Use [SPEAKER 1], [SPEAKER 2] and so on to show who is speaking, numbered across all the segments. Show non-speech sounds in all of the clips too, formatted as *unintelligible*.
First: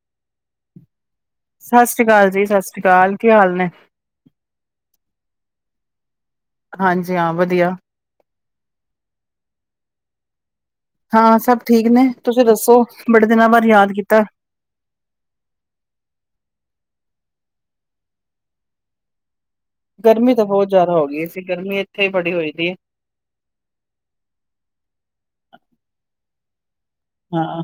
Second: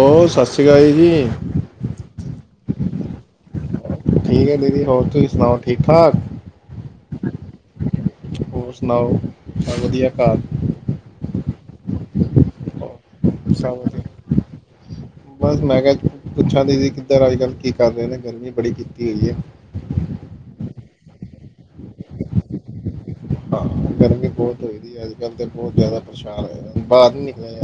[SPEAKER 1] ਓ ਸਤਿ ਸ਼੍ਰੀ ਅਕਾਲ ਜੀ
[SPEAKER 2] ਸਤਿ ਸ਼੍ਰੀ ਅਕਾਲ ਜੀ ਸਤਿ ਸ਼੍ਰੀ ਅਕਾਲ ਕੀ ਹਾਲ ਨੇ
[SPEAKER 1] ਠੀਕ ਹੈ ਦੀਦੀ ਹੋਰ ਤੁਸੀਂ ਸੁਣਾਓ ਠੀਕ ਠਾਕ
[SPEAKER 2] ਹਾਂਜੀ ਹਾਂ ਵਧੀਆ
[SPEAKER 1] ਹੋਰ ਸੁਣਾਓ ਚ ਵਧੀਆ ਘਰ
[SPEAKER 2] ਹਾਂ ਸਭ ਠੀਕ ਨੇ ਤੁਸੀਂ ਦੱਸੋ ਬੜੇ ਦਿਨਾਂ ਬਾਅਦ
[SPEAKER 1] ਛ
[SPEAKER 2] ਯਾਦ ਕੀਤਾ
[SPEAKER 1] ਬਸ ਮੈਂ ਕਿਹਾ ਪੁੱਛਾਂ ਦੀ ਸੀ ਕਿੱਧਰ ਅੱਜ ਕੱਲ੍ਹ ਕੀ ਕਰ ਰਹੇ ਨੇ ਗਰਮੀ ਬੜੀ ਕੀਤੀ ਹੋਈ ਹੈ
[SPEAKER 2] ਗਰਮੀ ਤਾਂ ਬਹੁਤ ਜ਼ਿਆਦਾ ਹੋ ਗਈ ਸੀ ਗਰਮੀ ਇੱਥੇ ਹੀ ਬੜੀ ਹੋਈ ਦੀ ਏ
[SPEAKER 1] ਹਾਂ ਗਰਮੀ ਬਹੁਤ ਹੋਈਦੀ ਹੈ ਅੱਜ ਕੱਲ੍ਹ ਤੇ ਬਹੁਤ ਜ਼ਿਆਦਾ ਪਰੇਸ਼ਾਨ ਹੋਏ
[SPEAKER 2] ਹਾਂ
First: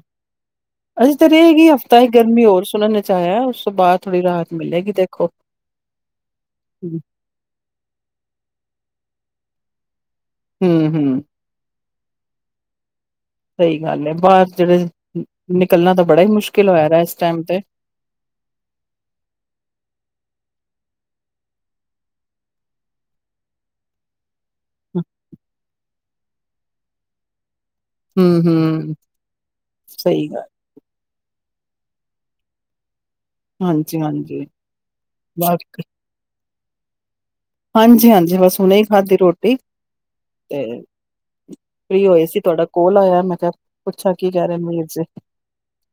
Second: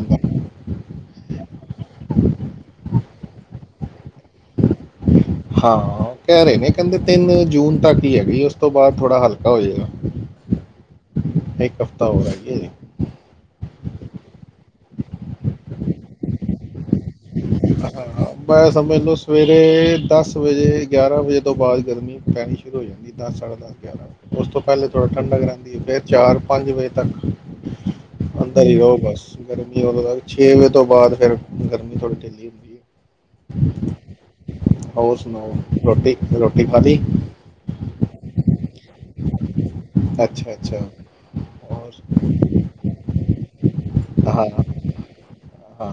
[SPEAKER 2] ਅੱ ਤੇਰੇਗੀ ਹਫ਼ਤਾ ਹੀ ਗਰਮੀ ਹੋਰ ਸੁਣ ਨੇ ਆਆ ਉਸ ਤੋਂ ਬਾਅਦ ਥੋੜੀ ਰਾਹਤ ਮਿਲੇਗੀ ਤੇ
[SPEAKER 1] ਹਾਂ ਕਹਿ ਰਹੇ ਨੇ ਕਹਿੰਦੇ ਤਿੰਨ ਜੂਨ ਤੱਕ ਹੀ ਹੈਗੀ ਉਸ ਉਸ ਤੋਂ ਬਾਅਦ ਥੋੜ੍ਹਾ ਹਲਕਾ ਹੋ ਜਾਏਗਾ
[SPEAKER 2] ਹੂੰ ਹੂੰ
[SPEAKER 1] ਤਾਂ ਹੋਰਗੇ
[SPEAKER 2] ਸਹੀ ਗੱਲ ਹੈ ਬਾਹਰ ਜਿਹੜੇ ਨਿਕਲਣਾ ਤਾਂ ਬੜਾ ਹੀ ਮੁਸ਼ਕਿਲ ਹੋਇਆ ਟਾਈਮ ਤੇ
[SPEAKER 1] ਹਾਂ ਮੈਂ ਸਮਝ ਲੋ ਸਵੇਰੇ ਦਸ ਦਸ ਵਜੇ ਗਿਆਰਾਂ ਵਜੇ ਤੋਂ ਬਾਅਦ ਗਰਮੀ ਪੈਣੀ ਸ਼ੁਰੂ ਹੋ ਜਾਂਦੀ ਦਸ ਸਾਢਾ ਦਸ ਗਿਆਰਾਂ ਵੇ ਉਸ ਤੋਂ ਪਹਿਲੇ ਥੋੜਾ ਠੰਡਕ ਰਹਿੰਦੀ ਫੇਰ ਚਾਰ ਪੰਜ ਵਜੇ ਤੱਕ
[SPEAKER 2] ਹੂੰ
[SPEAKER 1] ਅੰਦਰ ਹੀ
[SPEAKER 2] ਹੂੰ
[SPEAKER 1] ਰਹੋ ਬਸ ਗਰਮੀ ਉਦੋਂ ਤੱਕ
[SPEAKER 2] ਸਹੀ ਗੱਲ
[SPEAKER 1] ਛੇ ਵਜੇ ਤੋਂ ਬਾਅਦ ਫਿਰ ਗਰਮੀ ਥੋੜੀ ਲੀ
[SPEAKER 2] ਹਾਂਜੀ ਹਾਂਜੀ
[SPEAKER 1] ਹੋਰ ਸੁਣਾਓ ਰੋਟੀ, ਰੋ ਲਿਫਾਦੇ
[SPEAKER 2] ਹਾਂਜੀ, ਹਾਂਜੀ ਬਸ ਨੇ ਖਾਧੀ ਰੋਟੀ
[SPEAKER 1] ਅੱਛਾ
[SPEAKER 2] ਤੇ
[SPEAKER 1] ਅੱਛਾ ਹੋਰ
[SPEAKER 2] ਫ੍ਰੀ ਹੋਏ ਸੀ। ਤੁਹਾਡਾ ਕੋਲ ਆਇਆ ਮੈਂ, ਕਿਹਾ ਪੁੱਛਾਂ ਕੀ ਕਹਿ
[SPEAKER 1] ਹਾਂ
[SPEAKER 2] ਰਹੇ ਮਰ ਜੇ
[SPEAKER 1] ਹਾਂ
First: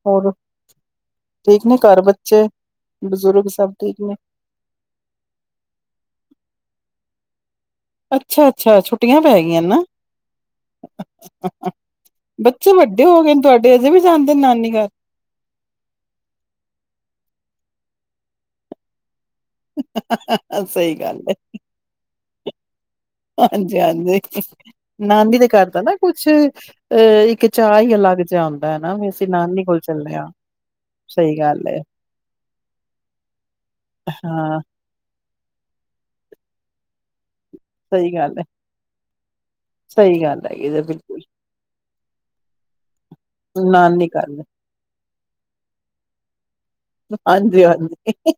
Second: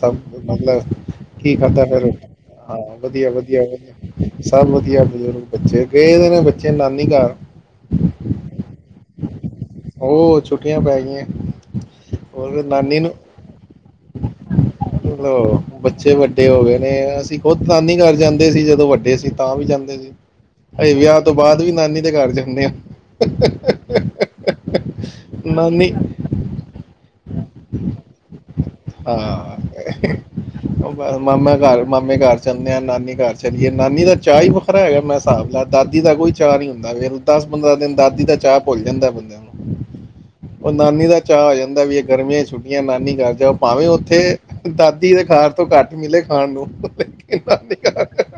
[SPEAKER 1] ਸਭ
[SPEAKER 2] ਹੋਰ
[SPEAKER 1] ਮਤਲਬ ਕੀ
[SPEAKER 2] ਠੀਕ ਨੇ
[SPEAKER 1] ਖਾਧਾ
[SPEAKER 2] ਘਰ
[SPEAKER 1] ਫਿਰ
[SPEAKER 2] ਬੱਚੇ
[SPEAKER 1] ਹਾਂ, ਵਧੀਆ,
[SPEAKER 2] ਬਜ਼ੁਰਗ
[SPEAKER 1] ਵਧੀਆ
[SPEAKER 2] ਸਭ ਠੀਕ ਨੇ
[SPEAKER 1] ਸਭ ਵਧੀਆ ਬੱਚੇ ਗਏਦੇ ਨੇ ਬੱਚੇ ਨਾਨੀ ਘਰ।
[SPEAKER 2] ਅੱਛਾ! ਅੱਛਾ! ਛੁੱਟੀਆਂ ਪੈ ਗਈਆਂ ਨਾ,
[SPEAKER 1] ਉਹ ਛੁੱਟੀਆਂ ਪੈ ਗਈਆਂ ਔਰ
[SPEAKER 2] ਬੱਚੇ
[SPEAKER 1] ਨਾਨੀ
[SPEAKER 2] ਵੱਡੇ
[SPEAKER 1] ਨੂੰ
[SPEAKER 2] ਹੋ ਗਏ। ਤੁਹਾਡੇ ਅਜੇ ਵੀ ਜਾਂਦੇ ਨੇ ਨਾਨੀ ਘਰ।
[SPEAKER 1] ਲੋ ਬੱਚੇ ਵੱਡੇ ਹੋ ਗਏ ਨੇ, ਅਸੀਂ ਖੁਦ ਨਾਨੀ ਕਰ ਜਾਂਦੇ ਸੀ ਜਦੋਂ ਵੱਡੇ ਸੀ। ਤਾਂ ਵੀ ਜਾਂਦੇ ਸੀ।
[SPEAKER 2] ਘਰ
[SPEAKER 1] ਅਜ
[SPEAKER 2] ਸਹੀ
[SPEAKER 1] ਵਿਆਹ,
[SPEAKER 2] ਗੱਲ
[SPEAKER 1] ਤੋਂ
[SPEAKER 2] ਹੈ
[SPEAKER 1] ਬਾਅਦ ਵੀ ਨਾਨੀ ਦੇ ਘਰ ਚ। ਹਦੇ
[SPEAKER 2] ਹਾਂਜੀ, ਹਾਂਜੀ, ਨਾਨੀ ਦੇ ਘਰ ਦਾ ਨਾ ਕੁਛ ਅਹ ਇੱਕ ਚਾਅ ਹੀ ਅਲੱਗ ਜਿਹਾ ਆਉਂਦਾ ਹੈ, ਨਾ ਵੀ ਅਸੀਂ
[SPEAKER 1] ਹਾਂ
[SPEAKER 2] ਨਾਨੀ ਕੋਲ ਚੱਲੇ ਹਾਂ।
[SPEAKER 1] ਬ
[SPEAKER 2] ਸਹੀ
[SPEAKER 1] ਮਾਮਾ
[SPEAKER 2] ਗੱਲ ਹੈ
[SPEAKER 1] ਘਰ, ਮਾਮੇ ਘਰ ਚੱਲਦੇ ਆ, ਨਾਨੀ ਘਰ ਚੱਲੀਏ ਨਾਨੀ ਦਾ ਚਾਹ ਹੀ
[SPEAKER 2] ਹਾਂ
[SPEAKER 1] ਵੱਖਰਾ ਹੈਗਾ ਮੈਂ ਹਿਸਾਬ ਦਾਦੀ ਦਾ ਕੋਈ ਚਾਅ ਨੀ ਹੁੰਦਾ ਵੇ ਦਸ, ਪੰਦਰਾਂ ਦਿਨ
[SPEAKER 2] ਸਹੀ
[SPEAKER 1] ਦਾਦੀ ਦਾ
[SPEAKER 2] ਗੱਲ ਹੈ
[SPEAKER 1] ਚਾਹ ਭੁੱਲ ਜਾਂਦਾ ਬੰਦਿਆਂ ਨੂੰ।
[SPEAKER 2] ਸਹੀ ਗੱਲ ਹੈਗੀ
[SPEAKER 1] ਉਹ ਨਾਨੀ ਦਾ
[SPEAKER 2] ਬਿਲਕੁਲ
[SPEAKER 1] ਚਾਹ ਆ ਜਾਂਦਾ ਵੀ ਇੱਕ ਗਰਮੀਆਂ ਛੱਟੀਆਂ ਨਾਨੀ ਜਾ ਜਾਓ ਭਾਵੇਂ
[SPEAKER 2] ਨਾਨੀ
[SPEAKER 1] ਉੱਥੇ
[SPEAKER 2] ਘਰ
[SPEAKER 1] ਦਾਦੀ ਦੇ ਖਾਣ ਤੋਂ ਘੱਟ ਮਿਲੇ ਖਾਣ ਨੂੰ ਲੇਕਿਨ
[SPEAKER 2] ਹਾਂਜੀ,
[SPEAKER 1] ਨਾਨੀ ਘਰ
[SPEAKER 2] ਹਾਂਜੀ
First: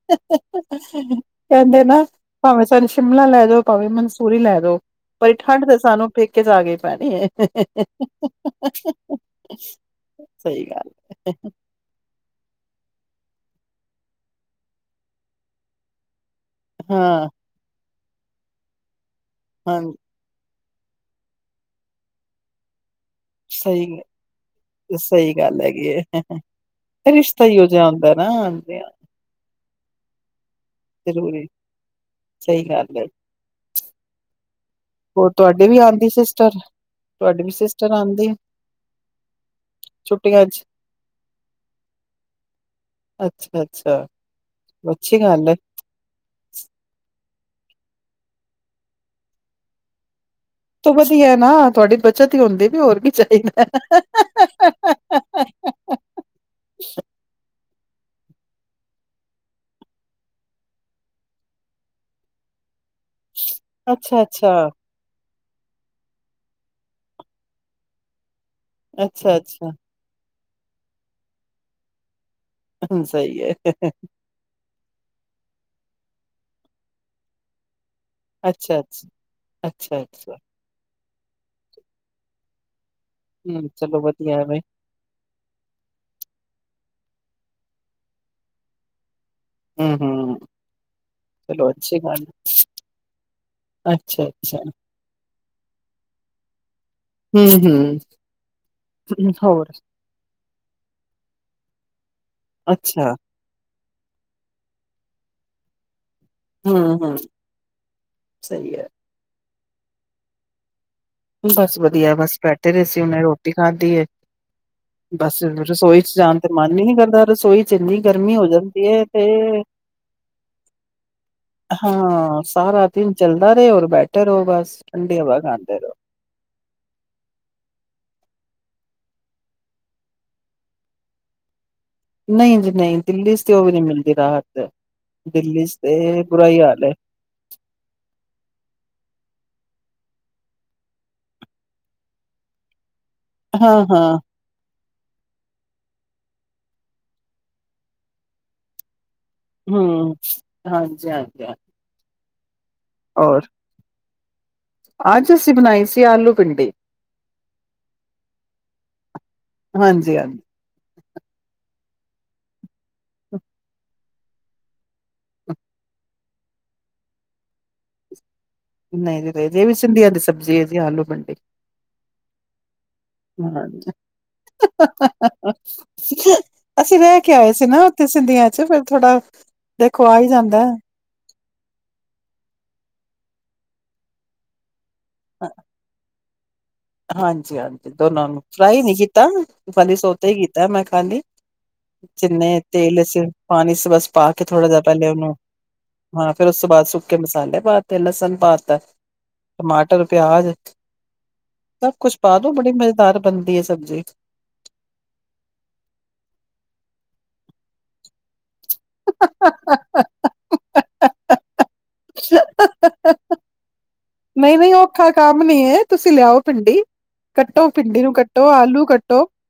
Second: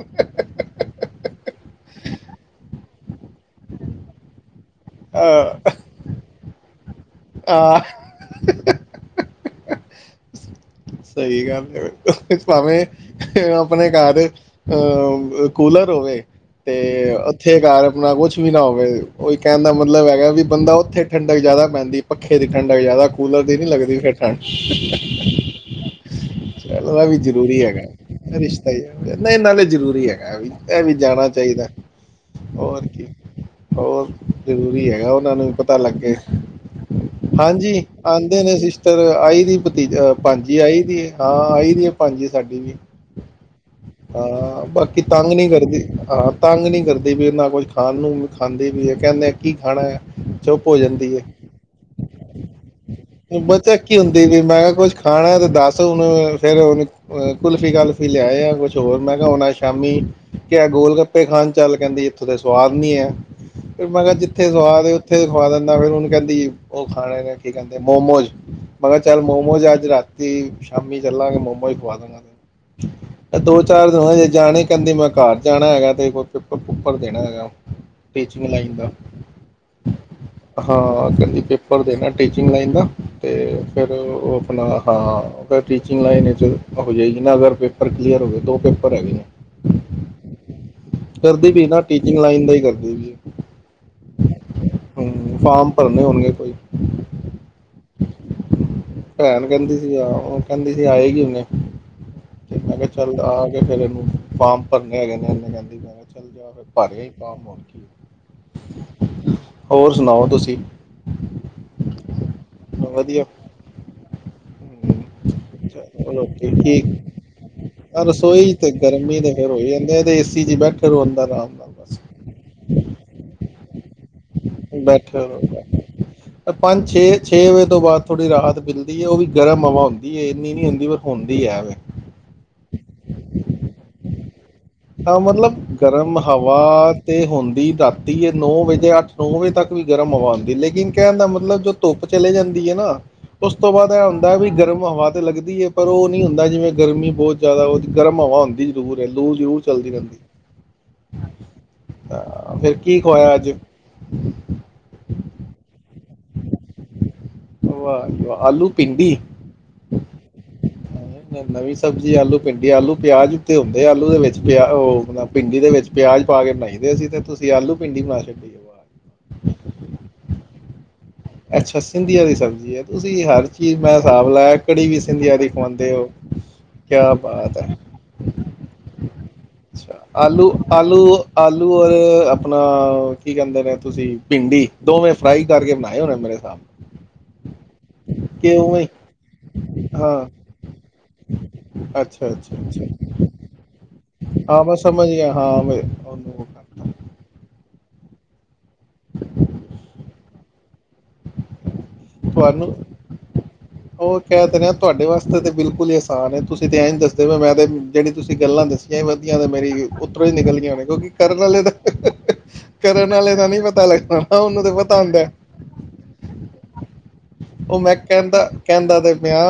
[SPEAKER 2] ਕਹਿੰਦੇ ਨਾ ਭਾਵੇਂ ਸਾਨ ਸ਼ਿਮਲਾ ਭਾਂਵੇ ਮਨਸੂਰੀ ਲੈ ਦੋ ਪਰ ਠੰਢ
[SPEAKER 1] ਹਾਂ
[SPEAKER 2] ਤੇ ਸਾਨੂੰ ਪੇਕੇ ਜਾ
[SPEAKER 1] ਹਾਂ
[SPEAKER 2] ਪਰੜ *unintelligible*
[SPEAKER 1] ਸਹੀ ਗੱਲ ਹੈ, ਭਾਵੇਂ ਆਪਣੇ ਘਰ ਅਹ ਕੂਲਰ ਹੋਵੇ। ਤੇ
[SPEAKER 2] ਹਾਂ
[SPEAKER 1] ਉੱਥੇ ਕਰ ਨਾ ਕੁਛ ਵੀ ਨਾ ਹੋਵੇ ਉਹੀ ਕਹਿਣ ਦਾ
[SPEAKER 2] ਹਾਂ
[SPEAKER 1] ਮਤਲਬ ਹੈਗਾ ਵੀ ਬੰਦਾ ਉੱਥੇ ਠੰਡਕ ਜ਼ਿਆਦਾ ਪੈਂਦੀ ਪੱਖੇ ਦੀ ਠੰਡਕ ਜ਼ਿਆਦਾ ਕੂਲਰ ਦੀ ਨੀ ਲੱਗਦੀ ਫਿਰ ਠੰਡ
[SPEAKER 2] ਲ
[SPEAKER 1] ਚਲੋ ਇਹ ਵੀ ਜ਼ਰੂਰੀ ਹੈਗਾ, ਰਿਸ਼ਤਾ ਹੀ
[SPEAKER 2] ਹਾਂ,
[SPEAKER 1] ਨਹੀਂ ਨਾਲੇ ਜ਼ਰੂ ਜ਼ਰੂਰੀ ਹੈਗਾ ਐ ਵੀ। ਇਹ ਵੀ ਜਾਣਾ
[SPEAKER 2] ਜ਼ਰੂਰੀ
[SPEAKER 1] ਚਾਹੀਦਾ,
[SPEAKER 2] ਸਹੀ
[SPEAKER 1] ਹੋਰ
[SPEAKER 2] ਗੱਲ ਹੈ
[SPEAKER 1] ਕੀ ਹੋਰ। ਜ਼ਰੂਰੀ ਹੈਗਾ
[SPEAKER 2] ਹੋਰ
[SPEAKER 1] ਉਹਨਾਂ ਨੂੰ ਵੀ
[SPEAKER 2] ਤੁਹਾਡੇ
[SPEAKER 1] ਪਤਾ
[SPEAKER 2] ਆਉਂਦੀ
[SPEAKER 1] ਲੱਗੇ
[SPEAKER 2] ਸਿਸਟਰ ਤੁਹਾਡੇ ਵੀ
[SPEAKER 1] ਹਾਂਜੀ
[SPEAKER 2] ਸਿਸਟਰ ਆਉਂਦੀ
[SPEAKER 1] ਆਉਂਦੇ ਨੇ ਸਿਸਟਰ ਆਈ ਦੀ ਭਤੀਜਾ
[SPEAKER 2] ਛੁੱਟੀਆਂ
[SPEAKER 1] ਭਾਣਜੀ
[SPEAKER 2] ਚ
[SPEAKER 1] ਆਈ ਦੀ ਹਾਂ ਆਈ ਦੀ ਆ ਭਾਣਜੀ ਸਾਡੀ ਵੀ।
[SPEAKER 2] ਅੱਛਾ ਅੱਛਾ
[SPEAKER 1] ਹਾਂ ਬਾਕੀ
[SPEAKER 2] ਅੱਛੀ
[SPEAKER 1] ਤੰਗ
[SPEAKER 2] ਗੱਲ ਹੈ
[SPEAKER 1] ਨੀ ਕਰਦੀ ਹਾਂ ਤੰਗ ਨਹੀਂ ਕਰਦੀ ਵੀਨਾਂ। ਕੁਝ ਖਾਣ ਨੂੰ ਵੀ ਖਾਂਦੇ ਵੀ ਹੈ, ਕਹਿੰਦੇ ਆ ਕੀ ਖਾਣਾ ਹੈ। ਚੁੱਪ ਹੋ
[SPEAKER 2] ਤੋਂ
[SPEAKER 1] ਜਾਂਦੀ ਹੈ,
[SPEAKER 2] ਵਧੀਆ ਨਾ ਤੁਹਾਡੀ ਬੱਚਤ ਹੀ ਹੁੰਦੀ ਵੀ ਹੋਰ ਕੀ ਚਾਹੀਦਾ।
[SPEAKER 1] ਬੱਚਾ ਕੀ ਹੁੰਦੀ ਵੀ ਮੈਂ ਕਿਹਾ ਕੁਛ ਖਾਣਾ ਤੇ ਦੱਸ ਉਹਨੂੰ ਫੇਰ ਉਹਨੂੰ ਕੁਲਫ਼ੀ ਗੱਲ ਲਿਆ ਕੁਛ, ਹੋਰ ਮੈ ਕਿਹਾ ਹੁਣ ਸ਼ਾਮੀ ਕਿਆ ਗੋਲ ਗੱਪੇ ਖਾਣ ਚੱਲ ਕਹਿੰਦੀ ਇੱਥੋਂ ਦੇ ਸਵਾਦ ਨੀ ਹੈ। ਫਿਰ ਮੈਂ ਕਿਹਾ
[SPEAKER 2] ਅੱਛਾ,
[SPEAKER 1] ਜਿੱਥੇ
[SPEAKER 2] ਅੱਛਾ,
[SPEAKER 1] ਸਵਾ ਦੇ ਉੱਥੇ ਖਵਾ ਦਿੰਦਾ ਫਿਰ ਉਹਨੂੰ ਕਹਿੰਦੀ ਉਹ ਖਾਣੇ ਨੇ ਕੀ ਕਹਿੰਦੇ ਮੋਮੋਜ, ਮਹਾ ਚੱਲ
[SPEAKER 2] ਅੱਛਾ,
[SPEAKER 1] ਮੋਮੋਜ
[SPEAKER 2] ਅੱਛਾ
[SPEAKER 1] ਆਜ ਰਾਤੀ ਸ਼ਾਮੀ ਚੱਲਾਂਗੇ ਮੋਮੋਜ ਖਵਾ ਦਾਂਗਾ।
[SPEAKER 2] ਹੂੰ
[SPEAKER 1] ਇਹ
[SPEAKER 2] ਸਹੀ ਹੈ
[SPEAKER 1] ਦੋ ਚਾਰ ਦਿਨ ਹੋ ਜੇ ਜਾਣੇ ਹੀ ਕਦੀ ਮੈਂ ਘਰ ਜਾਣਾ ਹੈਗਾ ਤੇ ਕੋਈ ਪੇਪਰ ਪੂਪਰ ਦੇਣਾ ਹੈਗਾ। ਟੀਚਿੰਗ ਲਾਈਨ
[SPEAKER 2] ਅੱਛਾ,
[SPEAKER 1] ਦਾ,
[SPEAKER 2] ਅੱਛਾ, ਅੱਛਾ, ਅੱਛਾ
[SPEAKER 1] ਹਾਂ। ਕਹਿੰਦੀ ਪੇਪਰ ਦੇਣਾ ਟੀਚਿੰਗ ਲਾਈਨ ਦਾ, ਅਤੇ
[SPEAKER 2] ਹੂੰ
[SPEAKER 1] ਫਿਰ
[SPEAKER 2] ਚਲੋ
[SPEAKER 1] ਉਹ
[SPEAKER 2] ਵਧੀਆ ਐਵੇਂ
[SPEAKER 1] ਆਪਣਾ ਹਾਂ ਫਿਰ ਟੀਚਿੰਗ ਲਾਈਨ ਵਿੱਚ ਉਹਜਏ *unintelligible* ਅਗਰ ਪੇਪਰ। ਕਲੀਅਰ ਹੋ ਗਏ ਦੋ ਪੇਪਰ ਹੈਗੇ ਨੇ।
[SPEAKER 2] ਹੂੰ, ਹੂੰ
[SPEAKER 1] ਕਰਦੀ ਪਈ
[SPEAKER 2] ਚਲੋ
[SPEAKER 1] ਨਾ
[SPEAKER 2] ਅੱਛੀ
[SPEAKER 1] ਟੀਚਿੰਗ
[SPEAKER 2] ਗੱਲ ਹੈ।
[SPEAKER 1] ਲਾਈਨ ਦਾ ਹੀ ਕਰਦੀ ਪਈ
[SPEAKER 2] ਅੱਛਾ, ਅੱਛਾ
[SPEAKER 1] ਹੂੰ, ਫਾਰਮ ਭਰਨੇ ਹੋਣਗੇ ਕੋਈ
[SPEAKER 2] ਹੂੰ, ਹੂੰ
[SPEAKER 1] ਭੈਣ
[SPEAKER 2] ਹੋਰ
[SPEAKER 1] ਕਹਿੰਦੀ ਸੀ ਉਹ ਕਹਿੰਦੀ ਸੀ ਆਏਗੀ ਨੇ ਤੇ ਮੈਂ ਕਿਹਾ,
[SPEAKER 2] ਅੱਛਾ
[SPEAKER 1] ਚੱਲ ਆ ਕੇ ਫੇਲੇ, ਫਾਰਮ ਭਰਨੇ ਹੈਗੇ ਨੇ ਇੰਨ
[SPEAKER 2] ਹੂੰ, ਹੂੰ
[SPEAKER 1] *unintelligible*
[SPEAKER 2] ਸਹੀ ਹੈ
[SPEAKER 1] *unintelligible* ਹੋਰ ਸੁਣਾਓ ਤੁਸੀਂ।
[SPEAKER 2] ਬਸ ਵਧੀਆ ਬਸ ਬੈਠੇ ਰਹੇ ਸੀ, ਉਹਨੇ
[SPEAKER 1] ਵਧੀਆ
[SPEAKER 2] ਰੋਟੀ ਖਾਧੀ ਹੈ,
[SPEAKER 1] ਹੂੰ।
[SPEAKER 2] ਬਸ ਰਸੋਈ ਚ ਜਾਣ ਤੇ
[SPEAKER 1] ਰੋਟੀ
[SPEAKER 2] ਮਨ ਹੀ
[SPEAKER 1] ਠੀਕ
[SPEAKER 2] ਨੀ ਕਰਦਾ ਰਸੋਈ ਚ ਇੰਨੀ
[SPEAKER 1] ਆਹ
[SPEAKER 2] ਗਰਮੀ ਹੋ
[SPEAKER 1] ਰਸੋਈ ਤੇ
[SPEAKER 2] ਜਾਂਦੀ ਹੈ
[SPEAKER 1] ਗਰਮੀ
[SPEAKER 2] ਤੇ,
[SPEAKER 1] ਦੇ ਫੇਰ ਹੋਈ ਜਾਂਦੇ ਤੇ ਏਸੀ ਚ ਬੈਠੇ ਰਹੋ ਅੰਦਰ ਆਰਾਮ ਨਾਲ ਬਸ
[SPEAKER 2] ਹਾਂ ਸਾਰਾ ਦਿਨ ਚੱਲਦਾ ਰਹੇ ਹੋਰ ਬੈਠੇ ਰਹੋ ਬਸ
[SPEAKER 1] ਬੈਠੇ
[SPEAKER 2] ਠੰਡੀ ਹਵਾ
[SPEAKER 1] ਰਹੋ
[SPEAKER 2] ਖਾਂਦੇ
[SPEAKER 1] ਬੈਠੇ।
[SPEAKER 2] ਰਹੋ।
[SPEAKER 1] ਪੰਜ ਛੇ ਛੇ ਵਜੇ ਤੋਂ ਬਾਅਦ ਥੋੜ੍ਹੀ ਰਾਹਤ ਮਿਲਦੀ ਹੈ ਉਹ ਵੀ ਗਰਮ ਹਵਾ ਹੁੰਦੀ ਹੈ ਇੰਨੀ ਨੀ ਹੁੰਦੀ ਪਰ ਹੁੰਦੀ ਹੈ।
[SPEAKER 2] ਨਹੀਂ ਜੀ ਨਹੀਂ ਦਿੱਲੀ ਚ ਤੇ ਉਹ ਵੀ ਨੀ ਮਿਲਦੀ ਰਾਹਤ,
[SPEAKER 1] ਤਾਂ ਮਤਲਬ
[SPEAKER 2] ਦਿੱਲੀ ਚ
[SPEAKER 1] ਗਰਮ
[SPEAKER 2] ਤੇ ਬੁਰਾਈ ਹਾਲ
[SPEAKER 1] ਹਵਾ ਤੇ ਹੁੰਦੀ ਰਾਤੀ ਹੈ ਨੌ ਵਜੇ ਅੱਠ ਨੌ ਵਜੇ ਤੱਕ ਵੀ ਗਰਮ ਹਵਾ ਆਉਂਦੀ ਲੇਕਿਨ ਕਹਿਣ ਦਾ ਮਤਲਬ ਜੋ ਧੁੱਪ ਚਲੇ ਜਾਂਦੀ ਹੈ ਨਾ। ਉਸ ਤੋਂ
[SPEAKER 2] ਹਾਂ
[SPEAKER 1] ਬਾਅਦ ਇਹ
[SPEAKER 2] ਹਾਂ
[SPEAKER 1] ਹੁੰਦਾ ਹੈ ਵੀ ਗਰਮ ਹਵਾ ਤੇ ਲੱਗਦੀ ਹੈ ਪਰ ਉਹ ਨੀ ਹੁੰਦਾ ਜਿਵੇਂ ਗਰਮੀ ਬਹੁਤ ਜ਼ਿਆਦਾ ਉਹ ਗਰਮ ਹਵਾ ਹੁੰਦੀ ਜ਼ਰੂਰ ਹੈ ਲੂ ਜ਼ਰੂਰ ਚੱਲਦੀ
[SPEAKER 2] ਹਮ, ਹਾਂਜੀ -ਹਾਂਜੀ, ਹ
[SPEAKER 1] ਤਾਂ ਫਿਰ ਕੀ ਖਵਿਆ ਅੱਜ ਹਮ,
[SPEAKER 2] ਅੱਜ, ਅਸੀਂ ਬਣਾਈ ਸੀ। ਆਲੂ ਭਿੰਡੀ
[SPEAKER 1] ਆਲੂ, ਭਿੰਡੀ
[SPEAKER 2] ਹਾਂਜੀ ਹਾਂਜੀ।
[SPEAKER 1] ਨਵੀਂ ਸਬਜ਼ੀ ਆਲੂ- ਭਿੰਡੀ, ਆਲੂ- ਪਿਆਜ ਉੱਤੇ ਹੁੰਦੇ ਆਲੂ ਦੇ ਵਿੱਚ ਪਿਆ ਉਹ ਭਿੰਡੀ ਦੇ ਵਿੱਚ ਪਿਆਜ਼ ਪਾ ਕੇ ਬਣਾਈਦੇ ਸੀਂ ਤੇ ਤੁਸੀਂ ਆਲੂ, ਭਿੰਡੀ ਬਣਾ ਦਿਤੇ।
[SPEAKER 2] ਨਹੀਂ, ਨਹੀਂ ਜੇ ਵੀ ਸਿੰਧੀਆਂ ਦੀ ਸਬਜ਼ੀ ਹੈ ਜ ਆਲੂ- ਭਿੰਡੀ।
[SPEAKER 1] ਅੱਛਾ, ਸਿੰਧੀਆਂ ਦੀ ਸਬਜ਼ੀ ਹੈ। ਤੁਸੀਂ ਹਰ ਚੀਜ਼
[SPEAKER 2] ਹਾਂਜੀ।
[SPEAKER 1] ਮੈਂ ਹਿਸਾਬ ਲਾਇਆ ਕੜੀ ਵੀ ਸਿੰਧੀਆਂ ਦੀ ਖਵਾਉਂਦੇ ਹੋ।
[SPEAKER 2] ਅਸੀਂ
[SPEAKER 1] ਕਿਆ
[SPEAKER 2] ਰਹਿ ਕੇ ਆਏ
[SPEAKER 1] ਬਾਤ
[SPEAKER 2] ਸੀ
[SPEAKER 1] ਹੈ,
[SPEAKER 2] ਨਾ ਉੱਥੇ ਸਿੰਧੀਆਂ ਚ ਫਿਰ ਥੋੜਾ
[SPEAKER 1] ਅੱਛਾ
[SPEAKER 2] ਦੇਖੋ ਆ ਹੀ
[SPEAKER 1] ਆਲੂ-
[SPEAKER 2] ਜਾਂਦਾ।
[SPEAKER 1] ਆਲੂ- ਆਲੂ ਔਰ ਆਪਣਾ ਕੀ ਕਹਿੰਦੇ ਨੇ ਤੁਸੀਂ ਭਿੰਡੀ ਦੋਵੇਂ ਫਰਾਈ
[SPEAKER 2] ਹੈ।
[SPEAKER 1] ਕਰਕੇ ਬਣਾ। *unintelligible*
[SPEAKER 2] ਹਾਂਜੀ -ਹਾਂਜੀ, ਦੋਨਾਂ ਨੂੰ ਫਰਾਈ
[SPEAKER 1] ਉਵੇਂ
[SPEAKER 2] ਨੀ
[SPEAKER 1] ਹੀ?
[SPEAKER 2] ਕੀਤਾ ਖਾਲੀ
[SPEAKER 1] ਹਾਂ
[SPEAKER 2] ਸੋਤੇ ਹੀ ਕੀਤਾ ਮੈਂ ਖਾਲੀ,
[SPEAKER 1] ਅੱਛਾ ਅੱਛਾ
[SPEAKER 2] ਜਿੰਨੇ
[SPEAKER 1] ਅੱਛਾ
[SPEAKER 2] ਤੇਲ ਚ ਪਾਣੀ ਬਸ ਪਾ ਕੇ
[SPEAKER 1] ਹਾਂ
[SPEAKER 2] ਥੋੜਾ
[SPEAKER 1] ਮੈਂ
[SPEAKER 2] ਜਹਾ ਪਹਿਲੇ
[SPEAKER 1] ਸਮਝ ਗਿਆ
[SPEAKER 2] ਉਹਨੂੰ
[SPEAKER 1] ਹਾਂ ਮੈਂ
[SPEAKER 2] ਹਾਂ
[SPEAKER 1] ਉਹਨੂੰ
[SPEAKER 2] ਫੇਿਰ ਉਸ ਤੋਂ ਬਾਅਦ ਸੁੱਕੇ ਮਸਾਲੇ ਪਾ ਤੇ ਲਸਨ ਪਾ ਤ ਟਮਾਟਰ, ਪਿਆਜ ਸਭ ਕੁਛ ਪਾ ਦੋ ਬੜੀ
[SPEAKER 1] ਤੁਹਾਨੂੰ,
[SPEAKER 2] ਮਜ਼ੇਦਾਰ ਬਣਦੀ ਹੈ ਸਬਜ਼ੀ
[SPEAKER 1] ਉਹ ਕਹਿ ਤੇ ਰਿਹਾ ਤੁਹਾਡੇ ਵਾਸਤੇ ਤਾਂ ਬਿਲਕੁਲ ਹੀ ਆਸਾਨ ਤੁਸੀਂ ਤੇ ਐਂ ਦੱਸ ਮੈਂ ਜਿਹਣੀੀ ਤੁਸੀਂ *unintelligible* ਗੱਲਾਂ ਦੱਸੀਆਂ ਹੀ ਵਧਿਆ ਤੇ ਮੇਰੀ ਉੱਤਰੋਂ ਹੀ ਨਿਕਲੀਆਂ ਨੇ ਕਿਉਂਕਿ ਕਰਨ ਵਾਲੇ ਦਾ ਕਰਨ ਵਾਲੇ ਦਾ ਨਹੀਂ ਪਤਾ ਲੱਗਦਾ।
[SPEAKER 2] ਨਹੀਂ
[SPEAKER 1] ਉਹਨੂੰ ਤਾਂ
[SPEAKER 2] ਨਹੀਂ
[SPEAKER 1] ਪਤਾ
[SPEAKER 2] ਔਖਾ
[SPEAKER 1] ਹੁੰਦਾ।
[SPEAKER 2] ਕੰਮ ਨੀ ਹੈ ਤੁਸੀਂ ਲਿਆਓ ਭਿੰਡੀ ਕੱਟੋ
[SPEAKER 1] ਉਹ ਮੈਂ
[SPEAKER 2] ਭਿੰਡੀ ਨੂੰ
[SPEAKER 1] ਕਹਿੰਦਾ
[SPEAKER 2] ਕੱਟੋ ਆਲੂ
[SPEAKER 1] -ਕਹਿੰਦਾ ਤੇ
[SPEAKER 2] ਕੱਟੋ
[SPEAKER 1] ਪਿਆ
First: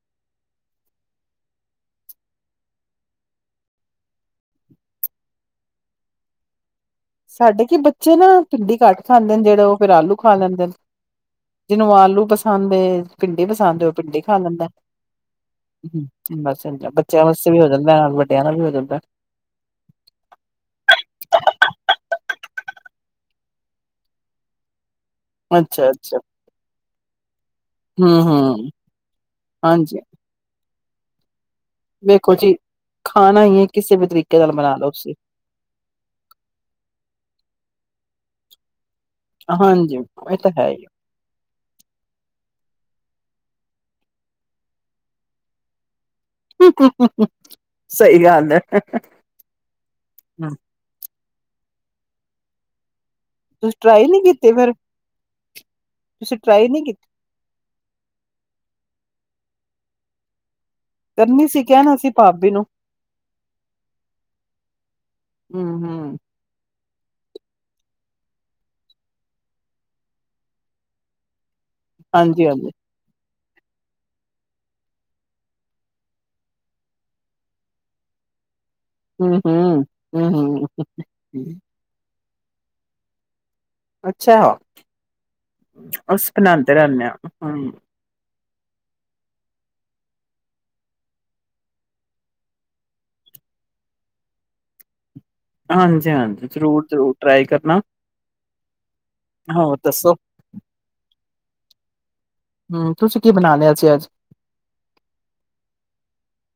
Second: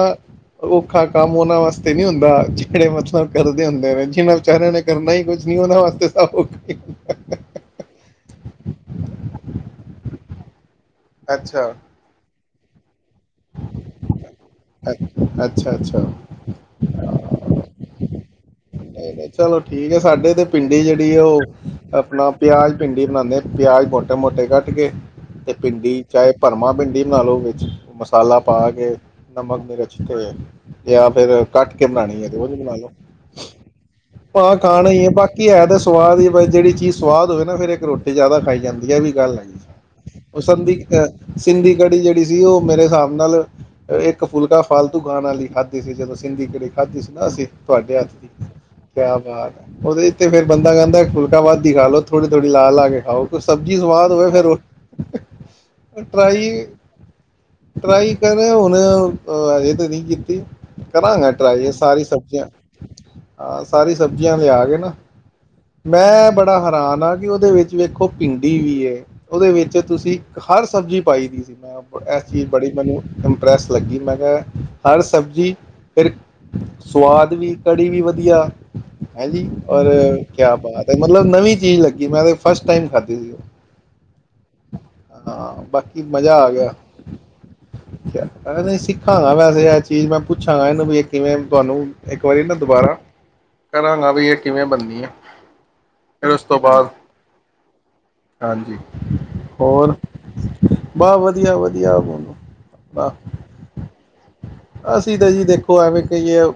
[SPEAKER 1] ਔਖਾ ਕੰਮ ਉਹਨਾਂ ਵਾਸਤੇ ਨ ਹੁੰਦਾ। ਜਿਹੜੇ ਮਤਲਬ ਕਰਦੇ ਹੁੰਦੇ ਨੇ ਜਿਨਾਂ ਵਿਚਾਰਿਆਂ ਨੇ ਕਰਨਾ ਹੀ ਕੁੱਝ ਨੀ ਉਹਨਾਂ ਵਾਸਤੇ ਸਭ
[SPEAKER 2] ਸਾਡੇ ਕੀ ਬੱਚੇ ਨਾ ਭਿੰਡੀ ਘੱਟ ਖਾਂਦੇ ਨੇ ਜਿਹੜੇ ਉਹ ਫੇਿਰ ਆਲੂ ਖਾ ਲੈਂਦੇ ਨੇ।
[SPEAKER 1] ਅੱਛਾ
[SPEAKER 2] ਜਿਨੂੰ ਆਲੂ ਪਸੰਦ ਥਾਂ ਦੇ ਪਿੰਡ ਪਸੰਦ ਹੋ ਡਿੰਡੀ ਖਾ ਲੈਂਦਾ।
[SPEAKER 1] ਅੱਛਾ ਅੱਛਾ
[SPEAKER 2] ਹ
[SPEAKER 1] ਅੱਛਾ
[SPEAKER 2] ਬਸ ਬੱਚਿਆਂ ਵ ਵੀ ਹੋ ਜਾਂਦਾ। ਦਾ ਵੀ ਹੋ ਜਾਂਦਾ
[SPEAKER 1] ਨਹੀਂ, ਨਹੀਂ ਚਲੋ ਠੀਕ ਹੈ ਸਾਡੇ ਤੇ ਪਿੰਡੀ ਜਿਹੜੀ ਆ ਉਹ ਆਪਣਾ ਪਿਆਜ, ਭਿੰਡੀ ਬਣਾਉਂਦੇ ਪਿਆਜ ਮੋਟੇ- ਮੋਟੇ ਕੱਟ ਕੇ ਤੇ ਭਿੰਡੀ
[SPEAKER 2] ਅੱਛਾ-ਅੱਛਾ,
[SPEAKER 1] ਚਾਹੇ ਭਰਵਾਂ ਭਿੰਡੀ। ਬਨਨਾ ਲੋ ਹੋ। ਮਸਾਲਾ ਪਾ
[SPEAKER 2] ਹੂੰ-ਹੂੰ,
[SPEAKER 1] ਕੇ ਨਮਕ -ਮਿਰਚ
[SPEAKER 2] ਹਾਂਜੀ
[SPEAKER 1] ਤੇ ਜਾਂ ਫਿਰ ਕੱਟ ਕੇ ਬਣਾਉਣੀ ਹੈ
[SPEAKER 2] ਵੇਖੋ
[SPEAKER 1] ਤੇ ਉਹ
[SPEAKER 2] ਜੀ
[SPEAKER 1] ਜ ਬਣਾ ਲੋ।
[SPEAKER 2] ਖਾਣਾ ਹੀ ਹੈ ਕਿਸੇ ਵੀ ਤਰੀਕੇ ਨਾਲ
[SPEAKER 1] ਭਾਂ
[SPEAKER 2] ਬਣਾ
[SPEAKER 1] ਖਾਣਾ
[SPEAKER 2] ਲਓ
[SPEAKER 1] ਹੀ ਹੈ
[SPEAKER 2] ਤੁਸੀਂ,
[SPEAKER 1] ਬਾਕੀ ਹੈ ਤੇ ਸਵਾਦ ਹੀ ਜਿਹੜੀ ਚੀਜ਼ ਸਵਾਦ ਹੋਵੇ। ਨਾ ਫਿਰ ਇੱਕ ਰੋਟੀ ਜਿਆਦਾ ਖਾਈ ਜਾਂਦੀ ਨਾ ਆਹ ਵੀ ਗੱਲ ਹੈ,
[SPEAKER 2] ਹਾਂਜੀ ਇਹ
[SPEAKER 1] ਉਹ
[SPEAKER 2] ਤਾਂ ਹੈ
[SPEAKER 1] ਸੰਧੀ
[SPEAKER 2] ਹੀ।
[SPEAKER 1] ਅਹ ਸਿੰਧੀ ਕੜੀ ਜਿਹੜੀ ਸੀ ਉਹ ਮੇਰੇ ਹਿਸਾਬ ਨਾਲ ਇੱਕ ਫੁਲਕਾ ਫਾਲਤੂ ਗਾਣ ਵਾਲੀ ਖਾਧੀ ਸੀ ਜਦੋਂ ਸਿੰਧੀ ਕੜੀ ਖਾਧੀ ਸੀ
[SPEAKER 2] ਆ।
[SPEAKER 1] ਨਾ ਅਸੀਂ ਤੁਹਾਡੇ ਹੱਥ
[SPEAKER 2] ਸਹੀ
[SPEAKER 1] ਦੀ
[SPEAKER 2] ਗੱਲ ਹੈ,
[SPEAKER 1] ਕਿਆ ਬਾਤ ਉਹਦੇ ਤੇ ਫ਼ਿਰ ਬੰਦਾ ਕਹਿੰਦਾ ਫੁਲਕਾ ਵੱਧ ਈ ਖਾਲੋ ਥੋੜੀ- ਥੋੜ੍ਹੀ ਲਾ ਲਾ ਕੇ ਖਾਓ। ਕੋ
[SPEAKER 2] ਤੁਸੀਂ
[SPEAKER 1] ਸਬਜ਼ੀ
[SPEAKER 2] ਟਰਾਈ
[SPEAKER 1] ਸਵਾਦ
[SPEAKER 2] ਨੀ
[SPEAKER 1] ਹੋਵੇ, ਫਿਰ
[SPEAKER 2] ਕੀਤੀ
[SPEAKER 1] ਉਹ
[SPEAKER 2] ਫੇਰ? ਤੁਸੀਂ ਟਰਾਈ ਨੀ ਕੀਤੀ,
[SPEAKER 1] ਟਰਾਈ-ਟਰਾਈ ਕਰੇ ਹੁਣ ਅਜੇ ਤਾਂ ਨ ਕੀਤੀ। ਕਰਾਂਗਾ
[SPEAKER 2] ਕਰਨੀ ਸੀ
[SPEAKER 1] ਟਰਾਈ ਇਹ
[SPEAKER 2] ਕਹਿਣਾ
[SPEAKER 1] ਸਾਰੀ
[SPEAKER 2] ਸੀ
[SPEAKER 1] ਸਬਜ਼ੀਆਂ
[SPEAKER 2] ਭਾਬੀ ਨੂੰ
[SPEAKER 1] ਹਾਂ ਸਾਰੀ ਸਬਜ਼ੀਆਂ ਲਿਆ ਗਏ ਨਾ
[SPEAKER 2] ਹੂੰ-ਹੂੰ।
[SPEAKER 1] ਮੈਂ ਬੜਾ ਹੈਰਾਨ ਆ ਕਿ ਉਹਦੇ ਵਿੱਚ ਵੇਖੋ ਭਿੰਡੀ ਵੀ ਐ ਉਹਦੇ ਵਿੱਚ ਤੁਸੀਂ ਹਰ ਸਬਜ਼ੀ ਪਾਈ ਦੀ ਮੈਂ ਇਸ ਚੀਜ਼
[SPEAKER 2] ਹਾਂਜੀ-ਹਾਂਜੀ,
[SPEAKER 1] ਬੜੀ ਮੈਨੂੰ ਪ੍ਰੈਸ ਲੱਗੀ ਮੈਂ ਕਿਹਾ ਹਰ ਸ਼ਬਜੀ ਮੇੇਰੇ ਸੁਆਦ ਵੀ ਕੜ੍ਹੀ ਵੀ ਵਧੀ ਵਧੀਆ ਹੈਂ ਜੀ
[SPEAKER 2] ਹੂੰ-ਹੂੰ,
[SPEAKER 1] ਔਰ ਕਿਆ
[SPEAKER 2] ਹੂੰ-ਹੂੰ।
[SPEAKER 1] ਬਾਤ ਹੈ, ਮਤਲਬ ਨਵੀਂ ਚੀਜ਼ ਲੱਗੀ ਮੈਂ ਤੇ ਫਸਟ ਟਾਈਮ ਖਾਧੀ ਸੀ।
[SPEAKER 2] ਅੱਛਾ,
[SPEAKER 1] ਹਾਂ ਬਾਕੀ
[SPEAKER 2] ਅਸੀ
[SPEAKER 1] ਮਜ਼ਾ ਆ ਗਿਆ
[SPEAKER 2] ਬਣਾਂਦੇ ਰਹਿਣੇ ਆ ਹੂੰ
[SPEAKER 1] ਕਿਆ- ਮੈਂ ਨਹੀਂ ਸਿੱਖਾਂਗਾ ਵੈਸੇ ਇਹ ਚੀਜ਼ ਮੈਂ ਪੁੱਛਾਂਗਾ, ਇਹਨੂੰ ਵੀ ਕਿਵੇਂ ਬਣੂ ਇੱਕ ਵਾਰੀ ਨਾ ਦੁਬਾਰਾ। ਕਰਾਂਗਾ ਵੀ ਇਹ ਕਿਵੇਂ ਬਣਦੀ ਐ।
[SPEAKER 2] ਹਾਂਜੀ- ਹਾਂਜੀ, ਜ਼ਰੂਰ- ਜ਼ਰੂਰ ਟਰਾਈ ਕਰਨਾ
[SPEAKER 1] ਹਾਂਜੀ
[SPEAKER 2] ਹੋਰ ਦੱਸੋ
[SPEAKER 1] ਵਧੀਆ-ਵਧੀਆ ਹੁਣ ਨੂੰ
[SPEAKER 2] ਹੂੰ, ਤੁਸੀਂ ਕੀ ਬਣਾ ਲਿਆ ਸੀ ਅੱਜ?
[SPEAKER 1] ਆਾਹ ਅਸੀਂ ਤਾਂ ਜੀ ਦੇਖੋ ਐਵੇਂ ਕਹੀਏ ਆਂ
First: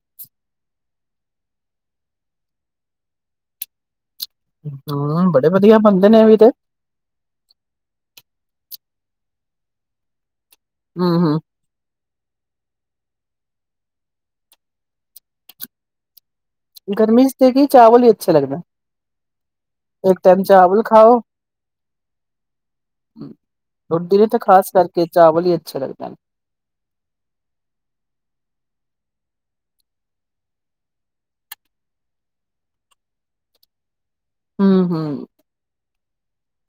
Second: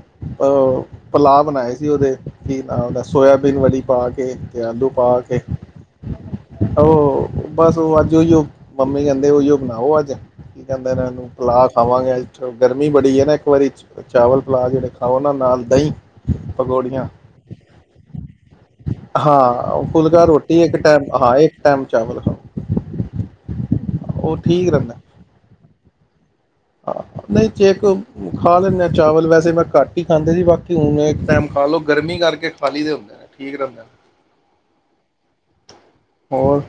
[SPEAKER 1] ਪਲਾਅ ਬਣਾਏ ਸੀ ਉਹਦੇ ਕੀ ਨਾ ਉਹਦਾ ਸੋਇਆਬੀਨ ਵਲੀ ਪਾ ਕੇ ਤੇ ਆਲੂ ਪਾ
[SPEAKER 2] ਹੂੰ,
[SPEAKER 1] ਕੇ
[SPEAKER 2] ਬੜੇ ਵਧੀਆ ਬਣਦੇ ਨੇ ਇਹ ਵੀ ਤੇ,
[SPEAKER 1] ਉਹ ਬਸ ਉਹ ਅਜ ਓਹੀਓ ਮੰਮੀ ਕਹਿੰਦੇ ਉਹੀਓ ਬਣਾਓ ਅੱਜ ਕੀ ਕਹਿੰਦੇ ਇਹਨੂੰ
[SPEAKER 2] ਹੂੰ-ਹੂੰ।
[SPEAKER 1] ਪਲਾਅ ਖਾਵਾਂਗੇ ਅੱਜ ਗਰਮੀ ਬੜੀ ਹੈ ਨਾ ਇੱਕ ਵਾਰੀ ਚਾਵਲ ਪਲਾਅ ਜਿਹੜੇ ਖਾਓ ਨਾ ਨਾਲ ਦਹੀਂ ਪਕੌੜੀਆਂ
[SPEAKER 2] ਗਰਮੀ ਚ ਦੇ ਕੀ ਚਾਵਲ ਹੀ ਅੱਛਾ ਲੱਗਦਾ,
[SPEAKER 1] ਹਾਂ
[SPEAKER 2] ਇੱਕ
[SPEAKER 1] ਫੁਲਕਾ
[SPEAKER 2] ਟਾਈਮ
[SPEAKER 1] ਰੋਟੀ ਇੱਕ
[SPEAKER 2] ਚਾਵਲ
[SPEAKER 1] ਟਾਈਮ
[SPEAKER 2] ਖਾਓ
[SPEAKER 1] ਹਾਂ ਇੱਕ ਟਾਈਮ ਚਾਵਲ ਖਾਓ
[SPEAKER 2] ਰੁਡੀ ਨੇ
[SPEAKER 1] ਉਹ
[SPEAKER 2] ਤਾਂ
[SPEAKER 1] ਠੀਕ
[SPEAKER 2] ਖਾਸ
[SPEAKER 1] ਰਹਿੰਦਾ
[SPEAKER 2] ਕਰਕੇ ਚਾਵਲ ਹੀ ਅੱਛਾ ਰਹਿੰਦਾ।
[SPEAKER 1] ਨਹੀਂ ਕੇਕ ਖਾ ਲੈਂਦੇ ਆ ਚਾਵਲ ਵੈਸੇ ਮੈਂ ਘੱਟ ਹੀ ਖਾਂਦੇ ਸੀ, ਬਾਕੀ ਹੁਣ ਇੱਕ ਟੈਮ ਖਾ ਲਓ ਗਰਮੀ ਕਰਕੇ ਖਾ ਲਈ ਦੇ ਹੁੰਦੇ ਠੀਕ ਰਹਿੰਦਾ।
[SPEAKER 2] ਹੂੰ, ਹੂੰ।
[SPEAKER 1] ਹੋਰ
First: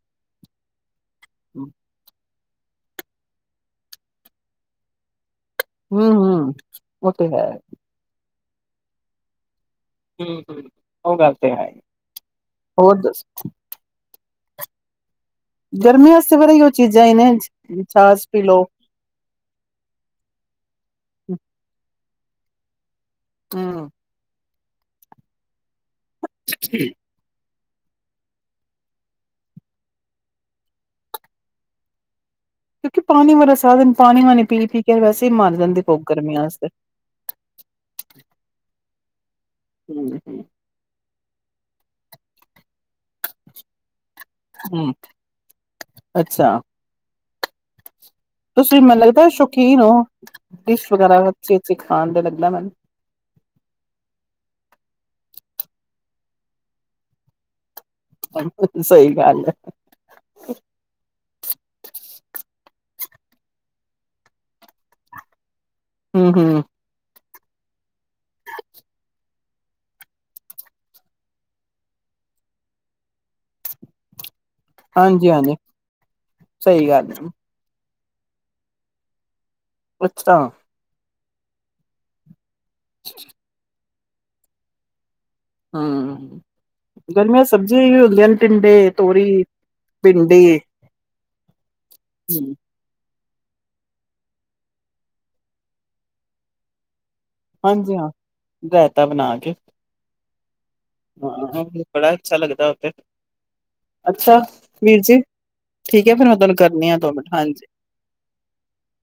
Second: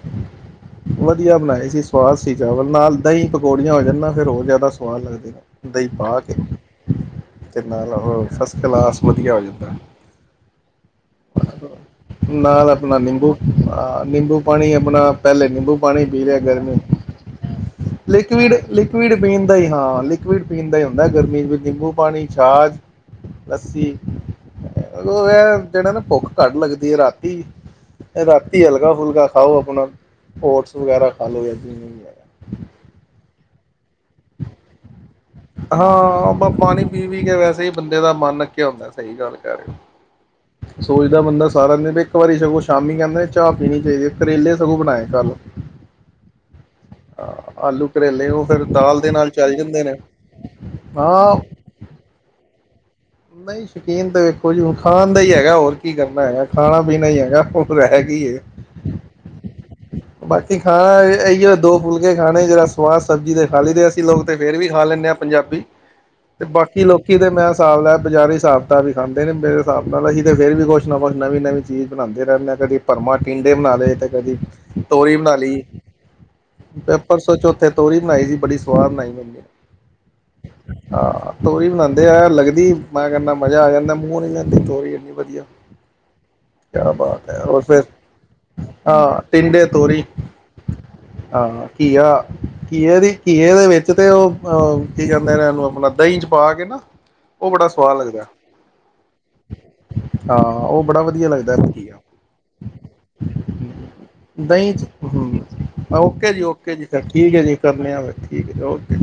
[SPEAKER 1] ਵਧੀਆ ਬਣਾਏ ਸੀ ਸਵਾਦ ਸੀ। ਚਾਵਲ ਨਾਲ ਦਹੀਂ, ਪਕੌੜੀਆਂ ਹੋ ਜਾਣ ਨਾ ਫਿਰ ਉਹ ਜ਼ਿਆਦਾ ਸਵਾਦ ਲੱਗਦੇ ਨੇ। ਦਹੀਂ
[SPEAKER 2] ਹਮ
[SPEAKER 1] ਪਾ ਕੇ
[SPEAKER 2] ਹਮ *inaudible* ਉਹ ਤੇ ਹੈ।
[SPEAKER 1] ਨਾਲ ਉਹ ਫਸਟ ਕਲਾਸ ਵਧੀਆ ਹੋ ਜਾਂਦਾ ਏ।
[SPEAKER 2] ਹਮ ਹਮ *unintelligible*
[SPEAKER 1] ਨਾਲ ਆਪਣਾ ਨਿੰਬੂ ਅਹ ਨਿੰਬੂ ਪਾਣੀ ਆਪਣਾ ਪਹਿਲੇ ਨਿੰਬੂ ਪਾਣੀ ਪੀ ਰਿਹਾ ਗਰਮੀ *inaudible* ਲੀਕੁਈਡ ਲੀਕੁਈਡ ਪੀਣ ਦਾ ਹੀ ਹਾਂ ਲੀਕੁਈਡ ਪੀਣ ਦਾ ਹੀ ਹੁੰਦਾ ਗਰਮੀ ਵਿੱਚ ਨਿੰਬੂ ਪਾਣੀ। ਛਾਜ ਲੱਸੀ ਉਹ *unintelligible* ਜੇੜਾ ਨਾ ਭੁੱਖ ਘਟ ਲੱਗਦੀ ਏ ਰਾਤੀ। ਰਾਤੀ ਹਲਕਾ ਫੁਲਕਾ ਖਾਓ ਅਪਣਾ, ਓਟਸ ਵਗੈਰਾ ਖਾ ਲੋ ਯਾ ਜਿਵੇ ਵੀ ਹੈਗਾ।
[SPEAKER 2] ਕਿਉਂਕਿ ਪਾਣੀ *unintelligible* ਸਾਰਾ ਦਿਨ ਪਾਣੀ ਵਾਣੀ ਪੀ ਪੀ ਕੇ *unintelligible*
[SPEAKER 1] ਹਾਂ ਬਾ ਪਾਣੀ ਪੀ ਪੀ ਕੇ ਵੈਸੇ ਹੀ ਬੰਦੇ ਦਾ ਮਨ ਅਕਿਆ ਹੁੰਦੈ। ਸਹੀ ਗਲ ਏ। *inaudible* ਸੋਲ। ਬੰਦਾ ਸਾਰਾ ਦਿਨ ਇੱਕ ਵਾਰੀ ਸਭ ਕੁਛ ਮੰਮੀ ਕੈੰਦੇ ਚਾਹ ਪੀਣੀ ਚਾਈਦੀ ਏ, ਕਰੇਲੇ ਸਗੋਂ ਬਣਾਏ ਕੱਲ *inaudible* ਅ ਆਲੂ। ਕਰੇਲੇ ਉਹ ਫਿਰ
[SPEAKER 2] ਤੁਸੀਂ
[SPEAKER 1] ਦਾਲ
[SPEAKER 2] ਮੈਨੂੰ
[SPEAKER 1] ਦੇ
[SPEAKER 2] ਲੱਗਦਾ
[SPEAKER 1] ਨਾਲ ਚਲ ਜਾਂਦੇ
[SPEAKER 2] ਹੋ।
[SPEAKER 1] ਨੇ।
[SPEAKER 2] ਡਿਸ਼ ਵਗੈਰਾ
[SPEAKER 1] ਹਾਂ
[SPEAKER 2] ਅਛੀ ਅਛੀ ਖਾਣ ਦੇ ਲਗਦਾ ਮੈਨੂੰ।
[SPEAKER 1] ਨਹੀਂ ਸ਼ੌਕੀਨ ਤੇ ਵੇਖੋ ਜੀ ਹੁਣ ਖਾਣ ਦਾ ਈ ਹੇਗਾ ਹੋਰ ਕੀ ਕਰਨਾ ਹੈ ਖਾਣਾ ਪੀਣਾ ਹੀ ਹੈਗਾ। ਹੈਗੀ ਏ
[SPEAKER 2] ਮੈਨੂੰ। ਸਹੀ ਗੱਲ ਹੈ।
[SPEAKER 1] *unintelligible* ਬਾਕੀ ਖਾਣਾ ਐਈਓ ਦੋ ਫੁਲਕੇ ਖਾਣੇ ਜਰਾ ਸਵਾਸ। ਸਬਜੀ ਤੇ ਖਾ ਲਈ ਦੇ ਅਸੀਂ ਲੋਕ ਤੇ ਫੇਰ ਵੀ ਖਾ ਲੈਂਣੇ ਆਂ ਪੰਜਾਬੀ। ਤੇ ਬਾਕੀ ਲੋਕੀ ਤੇ ਮੈਂ ਸਾਬ ਲਾਇਆ। ਬਜ਼ਾਰੀ ਹਿਸਾਬ ਤਾਬ ਈ ਖਾਂਦੇ ਨੇ ਮੇਰੇ ਸਾਬ ਨਾਲ, ਅਸੀਂ ਤੇ ਫੇਰ ਵੀ ਕੋਛ ਨਾ ਕੋਛ ਨਵੀਂ ਨਵੀਂ ਚੀਜ਼ ਬਣਾਂਦੇ ਰੈੰਦੇ ਆਂ ਕਦੀ ਭਰਮਾਂ ਟੀੰਡੇ ਬਣਾ ਲਏ ਤੇ ਕਦੀ ਤੋਰੀ ਬਣਾ
[SPEAKER 2] ਹਾਂਜੀ-ਹਾਂਜੀ
[SPEAKER 1] ਲਈ
[SPEAKER 2] ਸਹੀ
[SPEAKER 1] *inaudible*
[SPEAKER 2] ਗੱਲ ਐ,
[SPEAKER 1] ਪਰਸੋ ਚੌਥੇ ਤੋਰੀ ਬਣਾਈ ਸੀ ਬੜੀ ਸਵਾਦ ਬਣਾਈ ਮੰਮੀ ਨੇ
[SPEAKER 2] *unintelligible*
[SPEAKER 1] ਹਾਂ ਤੋਰੀ ਬਣਾਂਦੇ ਐ ਲੱਗਦੀ ਮੈ ਕੈਨਾ ਮਜ਼ਾ ਆ ਜਾਂਦਾ *unintelligible* ਮੂਔ ਨੀ ਲੈੰਦੀ ਤੋਰੀ ਇਨੀ ਵਧੀਆ
[SPEAKER 2] ਹੂੰ।
[SPEAKER 1] ਕਿਆ ਬਾਤ, ਐ
[SPEAKER 2] ਗਰਮੀਆਂ
[SPEAKER 1] ਹੋਰ
[SPEAKER 2] ਸਬਜ਼ੀਆਂ
[SPEAKER 1] ਫੇਰ
[SPEAKER 2] ਹੀ ਹੁੰਦੀਆਂ ਨੇ ਟਿੰਡੇ,
[SPEAKER 1] ਹਾਂ
[SPEAKER 2] ਤੋਰੀ,
[SPEAKER 1] ਟਿੰਡੇ ਤੋਰੀ,
[SPEAKER 2] ਭਿੰਡੀ
[SPEAKER 1] ਹਾਂ ਘੀਆ
[SPEAKER 2] ਹੂੰ
[SPEAKER 1] ਘੀਏ ਦੀ ਘੀਏ ਦੇ ਵਿਚ ਤੇ ਔ ਅਹ ਕੀ ਕੈੰਦੇ ਨੇ ਓਨੂੰ ਆਪਣਾ ਦਹੀਂ ਚ ਪਾ ਕੇ ਨਾ ਉਹ ਬੜਾ
[SPEAKER 2] ਹਾਂਜੀ
[SPEAKER 1] ਸਵਾਦ
[SPEAKER 2] ਹਾਂ,
[SPEAKER 1] ਲੱਗਦਾ
[SPEAKER 2] ਰੈਤਾ ਬਣਾ ਕੇ।
[SPEAKER 1] ਹਾਂ ਔ ਬੜਾ ਵਧੀਆ ਲੱਗਦੈ
[SPEAKER 2] ਹਾਂ
[SPEAKER 1] ਘੀਆ,
[SPEAKER 2] ਬੜਾ ਅੱਛਾ ਲੱਗਦਾ ਓ ਤੇ ਅੱਛਾ
[SPEAKER 1] ਦਹੀਂ ਚ
[SPEAKER 2] ਵੀਰ ਜੀ
[SPEAKER 1] ਹੂੰ।
[SPEAKER 2] ਠੀਕ ਐ ਫੇਰ
[SPEAKER 1] ਓਕੇ
[SPEAKER 2] ਮੈਂ
[SPEAKER 1] ਜੀ,
[SPEAKER 2] ਤੁਹਾਨੂੰ
[SPEAKER 1] ਓਕੇ ਜੀ,
[SPEAKER 2] ਕਰਨੀ ਆ
[SPEAKER 1] ਫੇਰ
[SPEAKER 2] ਦੋ ਮਿੰਟ
[SPEAKER 1] ਠੀਕ ਏ
[SPEAKER 2] ਹਾਂਜੀ।
[SPEAKER 1] ਜੀ ਕਰਨੇ ਆਂ ਫੇਰ ਠੀਕ ਐ ਜੀ ਓਕੇ।